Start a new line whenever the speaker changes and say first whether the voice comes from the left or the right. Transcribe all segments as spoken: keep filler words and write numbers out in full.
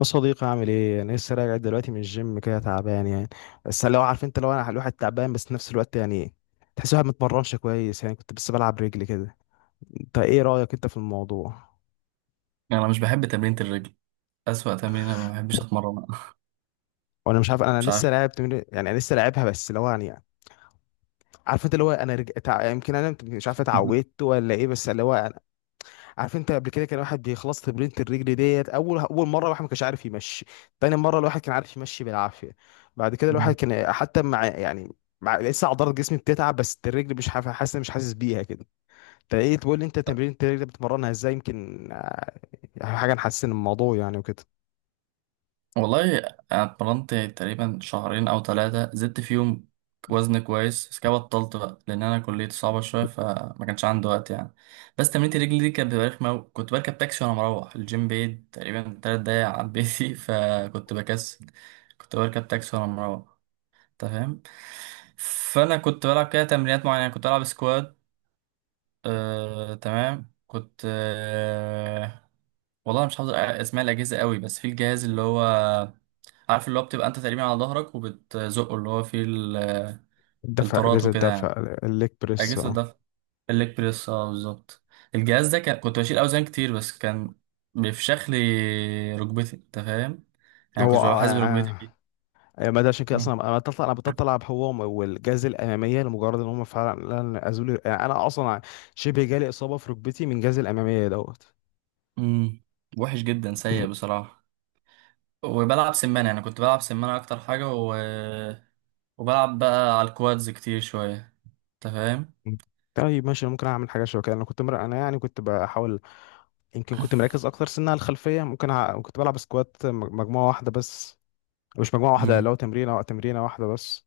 left: يا صديقي، عامل ايه؟ انا لسه راجع دلوقتي من الجيم، كده تعبان يعني. بس لو عارف، انت لو انا الواحد تعبان بس في نفس الوقت يعني تحس الواحد متمرنش كويس. يعني كنت بس بلعب رجلي كده. انت ايه رايك انت في الموضوع؟
right: يعني انا مش بحب تمرينة الرجل. اسوأ تمرينة ما بحبش اتمرنها.
left: وانا مش عارف، انا
right: مش عارف.
left: لسه لاعب تمرين يعني. انا لسه لاعبها بس اللي هو يعني. عارف انت اللي هو انا رج... تع... يمكن انا مت- مش عارف اتعودت ولا ايه، بس اللي هو. عارف انت قبل كده كان واحد بيخلص تمرينة الرجل ديت، اول اول مره الواحد ما كانش عارف يمشي. تاني مره الواحد كان عارف يمشي بالعافيه. بعد كده الواحد كان حتى مع يعني، مع لسه عضلات جسمي بتتعب، بس الرجل مش حاف- حاسس مش حاسس بيها كده. انت ايه تقول لي؟ انت تمرين الرجل بتمرنها ازاي يمكن؟ يعني حاجه نحسن الموضوع يعني وكده.
right: والله انا اتمرنت تقريبا شهرين او ثلاثة زدت فيهم وزن كويس، بس كده بطلت بقى لان انا كليتي صعبة شوية فما كانش عندي وقت يعني. بس تمرينة الرجل دي كانت بتبقى رخمة أوي. كنت بركب تاكسي وانا مروح الجيم بعيد تقريبا تلات دقايق عن بيتي، فكنت بكسل. كنت بركب تاكسي وانا مروح، انت فاهم؟ فانا كنت بلعب كده تمرينات معينة، كنت بلعب سكوات. آه، تمام، كنت آه، والله مش حافظ اسماء الاجهزه قوي، بس في الجهاز اللي هو عارف، اللي هو بتبقى انت تقريبا على ظهرك وبتزقه، اللي هو فيه ال-
left: الدفع
right: الطارات
left: اجازه
right: وكده يعني،
left: الدفع، الليج بريس،
right: اجهزه
left: اه.
right: ده الليج بريس. اه بالظبط. الجهاز ده كان كنت بشيل اوزان كتير، بس كان بيفشخ لي ركبتي، انت فاهم؟ يعني
left: هو،
right: كنت ببقى
left: آه،
right: حاسس
left: آه،
right: بركبتي
left: آه،
right: فيه.
left: يعني ما ده عشان كده
right: مم.
left: اصلا انا بطلع، انا بطلع العب هو والجاز الاماميه، لمجرد ان هم فعلا ازولي يعني. انا اصلا شبه جالي اصابه في ركبتي من جاز الاماميه دوت.
right: مم. وحش جدا، سيء بصراحه. وبلعب سمان، يعني كنت بلعب سمان اكتر حاجه، وبلعب بقى على الكوادز كتير شوية. انت فاهم؟
left: مم. طيب ماشي، أنا ممكن اعمل حاجه شبه كده. انا كنت مر... انا يعني كنت بحاول. يمكن كنت مركز اكتر سنه على الخلفيه. ممكن ع... كنت بلعب سكوات مج- مجموعه واحده بس. مش مجموعه واحده،
right: امم
left: لو تمرينه تمرينه واحده بس.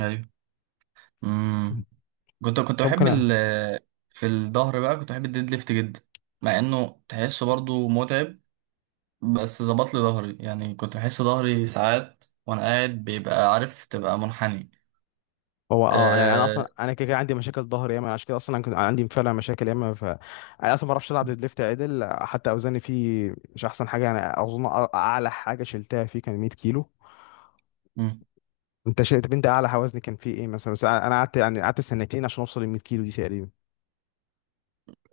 right: ايوه. امم كنت كنت
left: ممكن
right: بحب
left: أ...
right: ال في الظهر بقى كنت بحب الديد ليفت جدا، مع انه تحسه برضو متعب، بس ظبط لي ظهري. يعني كنت بحس ظهري ساعات وانا قاعد بيبقى عارف تبقى منحني.
left: هو اه يعني انا
right: أه...
left: اصلا، انا كده كده عندي مشاكل ظهر ياما. عشان كده اصلا انا كنت عندي فعلا مشاكل ياما، ف انا اصلا ما بعرفش العب ديد ليفت عدل. حتى اوزاني فيه مش احسن حاجه يعني. اظن أ- اعلى حاجه شلتها فيه كان 100 كيلو.
right: مم.
left: انت شلت طب انت اعلى وزن كان فيه ايه مثلا؟ بس انا أنا قعدت، يعني قعدت سنتين عشان اوصل ل 100 كيلو دي تقريبا.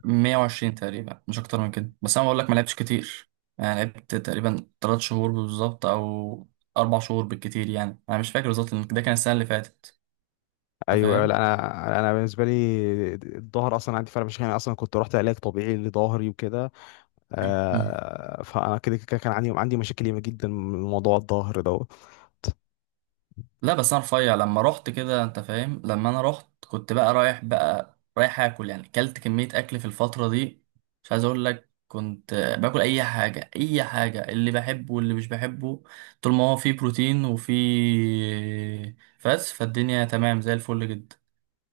right: مية وعشرين تقريبا، مش اكتر من كده. بس انا بقول لك ما لعبتش كتير، يعني لعبت تقريبا 3 شهور بالظبط او اربع شهور بالكتير، يعني انا مش فاكر بالظبط لأن ده كان السنة اللي فاتت. انت
left: ايوه، أيوة، لا.
right: فاهم؟
left: انا انا بالنسبه لي، الظهر اصلا عندي فرق، مش يعني. اصلا كنت رحت علاج طبيعي لظهري وكده.
right: مم.
left: آه فانا كده كده كان عندي عندي مشاكل ياما جدا من موضوع الظهر ده.
right: لا بس انا رفيع لما رحت كده، انت فاهم؟ لما انا رحت كنت بقى رايح بقى رايح اكل، يعني اكلت كمية اكل في الفترة دي. مش عايز اقول لك كنت باكل اي حاجة اي حاجة، اللي بحبه واللي مش بحبه، طول ما هو فيه بروتين وفيه، فاس فالدنيا تمام زي الفل جدا.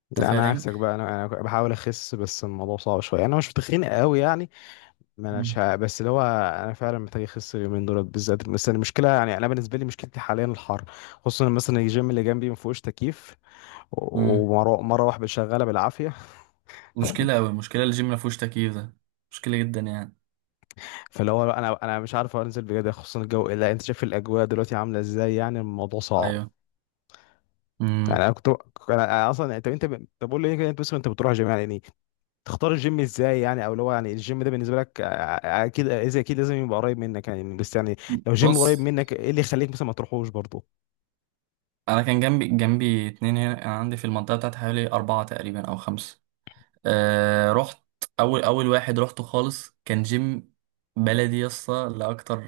right: انت
left: لا انا
right: فاهم؟
left: عكسك بقى، انا انا بحاول اخس بس الموضوع صعب شويه، انا مش تخين قوي يعني. ما انا
right: مم.
left: شا... بس اللي هو انا فعلا محتاج اخس اليومين دول بالذات. بس المشكله يعني، انا بالنسبه لي مشكلتي حاليا الحر. خصوصا مثلا الجيم اللي جنبي ما فيهوش تكييف،
right: مم.
left: ومره مره واحده شغاله بالعافيه.
right: مشكلة اوي، مشكلة الجيم ما فيهوش تكييف ده مشكلة جدا يعني.
left: فاللي هو انا انا مش عارف انزل بجد، خصوصا الجو. الا انت شايف الاجواء دلوقتي عامله ازاي؟ يعني الموضوع صعب.
right: ايوه. مم.
left: يعني انا كنت انا أنا اصلا، طب انت ب... طب قول لي كده. انت مثلا، انت بتروح جيم يعني إيه؟ تختار الجيم ازاي يعني؟ او اللي هو يعني الجيم ده بالنسبه لك آه، آه، اكيد، اذا اكيد لازم يبقى قريب منك يعني. بس يعني لو جيم قريب
right: بص،
left: منك، ايه اللي يخليك مثلا ما تروحوش برضه؟
right: انا كان جنبي جنبي اتنين هنا، كان عندي في المنطقه بتاعتي حوالي اربعه تقريبا او خمسه. أه رحت. اول اول واحد رحته خالص كان جيم بلدي يسطا لاكتر،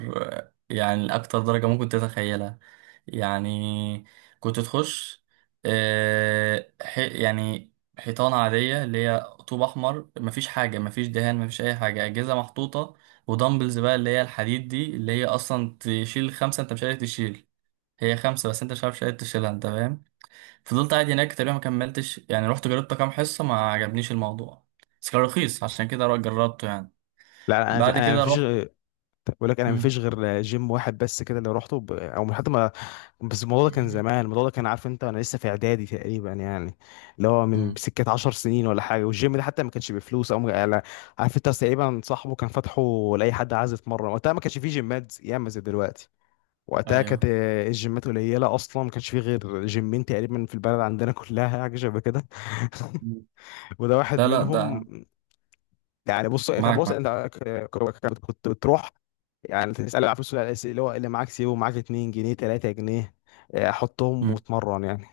right: يعني لاكتر درجه ممكن تتخيلها. يعني كنت تخش، أه ح- يعني حيطانه عاديه اللي هي طوب احمر، مفيش حاجه، مفيش دهان، مفيش اي حاجه، اجهزه محطوطه، ودمبلز بقى اللي هي الحديد دي اللي هي اصلا تشيل خمسه انت مش قادر تشيل. هي خمسة بس انت مش عارف شايل تشيلها، انت فاهم؟ فضلت قاعد هناك تقريبا، ما كملتش يعني، رحت جربت كام حصة ما عجبنيش الموضوع، بس كان رخيص عشان كده رو- جربته يعني.
left: لا انا
right: بعد
left: انا
right: كده
left: مفيش.
right: رحت.
left: طب بقول لك انا
right: مم.
left: مفيش غير جيم واحد بس كده، اللي روحته ب... او من حتى ما. بس الموضوع ده كان زمان. الموضوع ده كان، عارف انت، وانا لسه في اعدادي تقريبا يعني. اللي هو من
right: مم.
left: سكه 10 سنين ولا حاجه. والجيم ده حتى ما كانش بفلوس او على، عارف انت، تقريبا صاحبه كان فاتحه لاي حد عايز يتمرن. وقتها ما كانش فيه جيمات ياما زي دلوقتي. وقتها كانت
right: ايوه.
left: الجيمات قليله اصلا. ما كانش فيه غير جيمين تقريبا في البلد عندنا كلها، حاجه شبه كده. وده واحد
right: لا لا
left: منهم.
right: ده
left: يعني بص، كان
right: معاك
left: بص
right: معاك.
left: انت ك- ك- كنت بتروح يعني. تسأل على فلوس الأس- اللي هو اللي معاك، سيبه معاك، اتنين جنيه تلات جنيه، آه، حطهم
right: مم.
left: واتمرن يعني.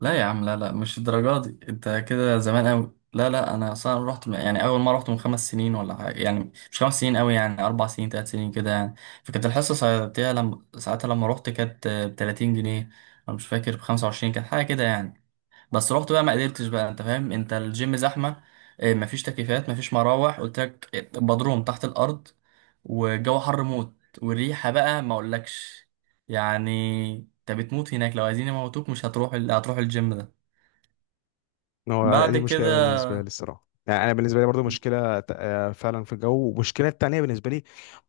right: لا يا عم، لا لا مش الدرجة دي، انت كده زمان قوي. لا لا انا اصلا رحت من- يعني اول مرة رحت من خمس سنين ولا حاجة، يعني مش خمس سنين قوي، يعني اربع سنين ثلاث سنين كده يعني. فكانت الحصة ساعتها لما ساعتها لما رحت كانت ب تلاتين جنيه. انا مش فاكر، ب خمسة وعشرين كانت حاجة كده يعني. بس رحت بقى ما قدرتش بقى، انت فاهم؟ انت الجيم زحمه، آه، مفيش تكييفات، مفيش مراوح، قلت لك بدروم تحت الارض، والجو حر موت، والريحه بقى ما اقولكش. يعني انت بتموت هناك، لو عايزين يموتوك مش هتروح ال... هتروح الجيم ده.
left: هو
right: بعد
left: دي مشكلة
right: كده،
left: بالنسبة لي الصراحة يعني. أنا بالنسبة لي برضو مشكلة ت- آه، فعلا في الجو. والمشكلة التانية بالنسبة لي،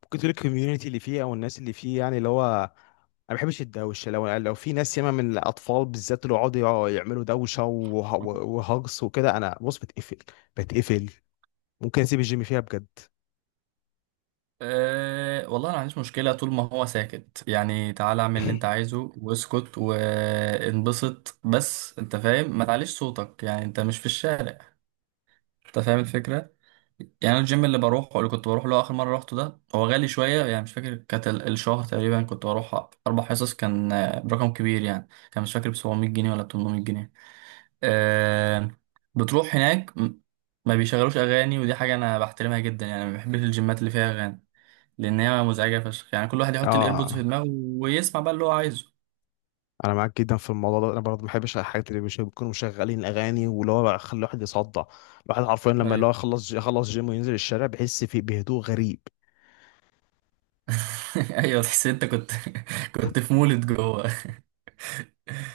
left: ممكن تقول الكوميونتي اللي فيه أو الناس اللي فيه. يعني اللي هو أنا ما بحبش الدوشة. لو لو في ناس ياما، من الأطفال بالذات، اللي يقعدوا يعملوا دوشة وه- وهجص وكده، أنا، بص، بتقفل بتقفل ممكن أسيب الجيم فيها بجد.
right: أه والله انا ما عنديش مشكله، طول ما هو ساكت يعني، تعالى اعمل اللي انت عايزه واسكت وانبسط، بس انت فاهم، ما تعليش صوتك، يعني انت مش في الشارع. انت فاهم الفكره؟ يعني أنا الجيم اللي بروحه، اللي كنت بروح له اخر مره روحته ده، هو غالي شويه يعني، مش فاكر كانت ال- الشهر تقريبا كنت بروح اربع حصص، كان آه، برقم كبير يعني، كان مش فاكر، ب سبعمية جنيه ولا ثمانمئة جنيه. آه. بتروح هناك م- ما بيشغلوش اغاني، ودي حاجه انا بحترمها جدا يعني، ما بحبش الجيمات اللي فيها اغاني لان هي مزعجه فشخ يعني. كل واحد يحط الايربودز في
left: اه،
right: دماغه ويسمع بقى اللي هو عايزه.
left: انا معاك جدا في الموضوع ده. انا برضه ما بحبش الحاجات اللي مش بيكونوا مشغلين اغاني، واللي هو يخلي الواحد يصدع. الواحد حرفيا لما اللي
right: ايوه.
left: هو يخلص يخلص جيم وينزل الشارع بيحس في بهدوء غريب.
right: ايوه، تحس إن انت كنت، كنت في مولد جوه.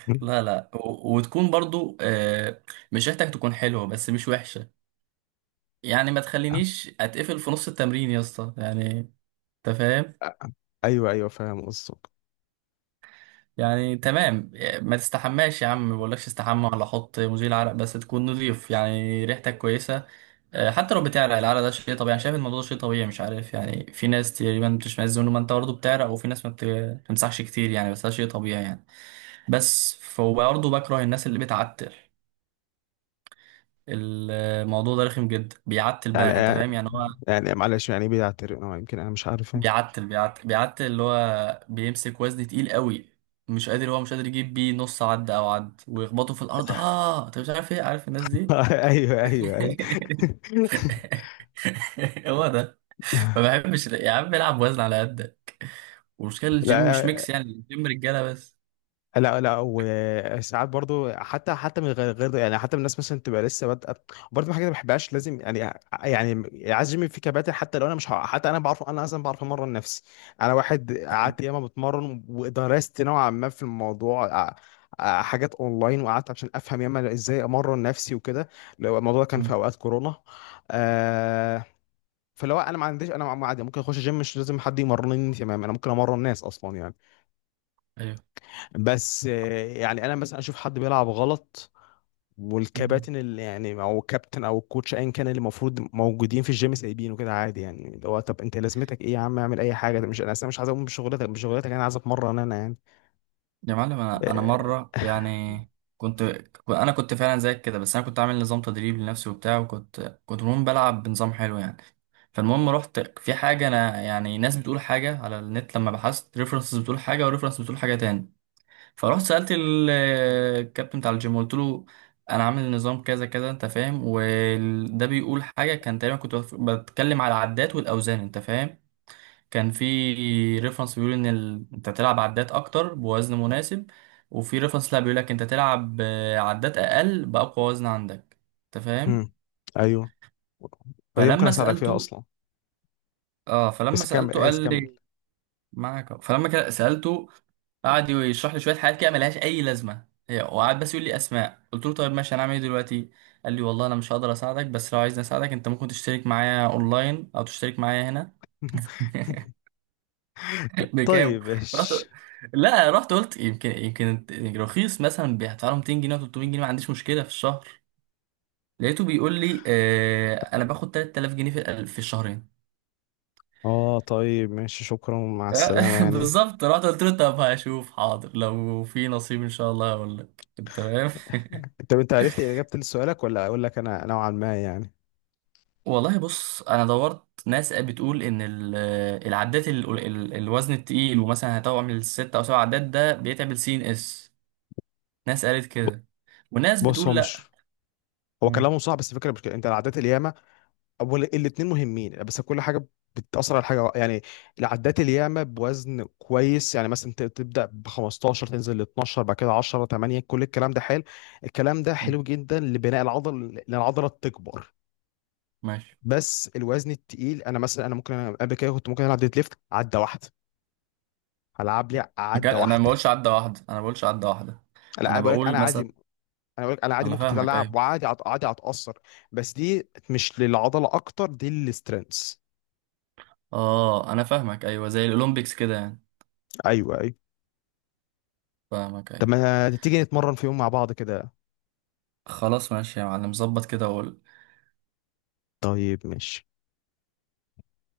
left: مم.
right: لا لا و- وتكون برضو آه، مش ريحتك تكون حلوة بس مش وحشة. يعني ما تخلينيش اتقفل في نص التمرين يا اسطى يعني، انت فاهم؟
left: ايوه، ايوه، فاهم قصدك.
right: يعني تمام، ما تستحماش يا عم، ما بقولكش استحمى ولا حط مزيل عرق، بس تكون نظيف يعني ريحتك كويسة. آه، حتى لو بتعرق العرق ده شيء طبيعي. انا شايف الموضوع ده شيء طبيعي، مش عارف يعني، في ناس تقريبا بتشمئز منه، ما انت برضه بتعرق، وفي ناس ما بت- ما بتمسحش كتير يعني، بس ده شيء طبيعي يعني. بس فبرضه بكره الناس اللي بتعتر، الموضوع ده رخم جدا. بيعتل
left: يعني
right: بقى، انت فاهم يعني هو،
left: يعني معلش، يعني ايه بيعترف؟ أه، يمكن انا مش عارف إيه.
right: بيعتل بيعتل بيعتل اللي هو بيمسك وزن تقيل قوي مش قادر، هو مش قادر يجيب بيه نص عد او عد ويخبطه في الارض. اه انت مش عارف ايه، عارف الناس دي.
left: ايوه، ايوه، ايوه.
right: هو ده. ما بحبش يا عم العب وزن على قدك. والمشكله الجيم مش ميكس،
left: لا،
right: يعني الجيم رجاله بس.
left: لا، لا، وساعات برضو حتى حتى من غير غير يعني. حتى من الناس مثلا تبقى لسه بادئه برضو، من حاجه ما بحبهاش. لازم يعني، يعني عايز جيم في كباتن. حتى لو انا مش ه- حتى انا بعرف، انا اصلا بعرف امرن نفسي. انا واحد
right: طبعا.
left: قعدت ياما بتمرن، ودرست نوعا ما في الموضوع ع- ع- حاجات اونلاين. وقعدت عشان افهم ياما ازاي امرن نفسي وكده. لو الموضوع ده كان في
right: مم.
left: اوقات كورونا، آه فلو انا ما عنديش، انا عادي ممكن اخش جيم، مش لازم حد يمرنني، تمام. انا ممكن امرن ناس اصلا يعني.
right: ايوه.
left: بس آه، يعني انا مثلا اشوف حد بيلعب غلط، والكباتن اللي يعني، او الكابتن او الكوتش ايا كان، اللي المفروض موجودين في الجيم، سايبينه كده عادي يعني. اللي هو طب انت لازمتك ايه يا عم؟ اعمل اي حاجه. ده مش، انا اصلا مش عايز اقوم بشغلتك بشغلتك انا عايز اتمرن انا يعني.
right: يا معلم، انا انا
left: آه،
right: مره يعني كنت ك- انا كنت فعلا زيك كده، بس انا كنت عامل نظام تدريب لنفسي وبتاع، وكنت كنت المهم بلعب بنظام حلو يعني. فالمهم رحت في حاجه، انا يعني ناس بتقول حاجه على النت لما بحثت، ريفرنسز بتقول حاجه وريفرنس بتقول حاجه تاني. فرحت سالت ال- الكابتن بتاع الجيم، قلت له انا عامل نظام كذا كذا، انت فاهم، وده بيقول حاجه، كان تقريبا كنت بتكلم على العدات والاوزان، انت فاهم؟ كان في ريفرنس بيقول ان ال... انت تلعب عدات اكتر بوزن مناسب، وفي ريفرنس لا بيقول لك انت تلعب، آه، عدات اقل باقوى وزن عندك، انت
left: مم.
right: فاهم؟
left: ايوه، ودي ممكن
right: فلما
left: اساعدك فيها
right: سالته،
left: اصلا.
right: اه فلما
left: بس
right: سالته
left: كمل،
right: قال
left: بس كمل.
right: لي معاك أهو. فلما كده سالته قعد يشرح لي شويه حاجات كده ملهاش اي لازمه هي، وقعد بس يقول لي اسماء. قلت له طيب ماشي، هنعمل ايه دلوقتي؟ قال لي والله انا مش هقدر اساعدك، بس لو عايزني اساعدك انت ممكن تشترك معايا اونلاين او تشترك معايا هنا. بكام؟
left: طيب
right: رحت،
left: ماشي.
right: لا رحت قلت يمكن يمكن رخيص مثلا، هدفع له ميتين جنيه أو تلتمية جنيه ما عنديش مشكله في الشهر. لقيته بيقول لي آه انا باخد تلات آلاف جنيه في ال- في الشهرين.
left: اه، طيب ماشي، شكرا، مع السلامه يعني.
right: بالظبط. رحت قلت له طب هشوف، حاضر لو في نصيب ان شاء الله هقول لك. تمام.
left: طب انت عرفت اجابه لسؤالك، ولا اقول لك انا نوعا ما يعني؟
right: والله بص، انا دورت ناس بتقول ان ال- العداد، ال- ال- الوزن التقيل ومثلا هتعمل ست او سبع عدات ده بيتعب السي ان اس. ناس قالت
left: ب-
right: كده، وناس
left: بص، هو
right: بتقول
left: مش
right: لا.
left: هو
right: مم.
left: كلامه صح، بس الفكره مش كده. انت العادات الياما، اول الاثنين مهمين، بس كل حاجه بتاثر على حاجه يعني. العدات الياما بوزن كويس، يعني مثلا ت- تبدا ب خمستاشر تنزل ل اتناشر بعد كده عشرة تمانية. كل الكلام ده حلو. الكلام ده
right: مم.
left: حلو جدا لبناء العضل، لان العضله تكبر.
right: ماشي.
left: بس الوزن التقيل، انا مثلا، انا ممكن انا قبل كده كنت ممكن العب ديد ليفت عده واحده. العب لي
right: مكان
left: عده
right: انا ما
left: واحده.
right: بقولش عدى واحده، انا ما بقولش عدى واحده.
left: لا، انا
right: انا
left: بقول لك انا
right: بقول
left: عادي
right: مثلا.
left: انا بقول لك انا عادي
right: انا
left: ممكن
right: فاهمك
left: تتلعب،
right: ايوه.
left: وعادي هت- عادي هتاثر. بس دي مش للعضله اكتر، دي للسترينث.
right: اه انا فاهمك ايوه، زي الاولمبيكس كده يعني.
left: ايوه، ايوه.
right: فاهمك
left: طب
right: ايوه.
left: ما تيجي نتمرن في يوم مع بعض كده؟
right: خلاص ماشي يا معلم، ظبط كده، وقول.
left: طيب ماشي.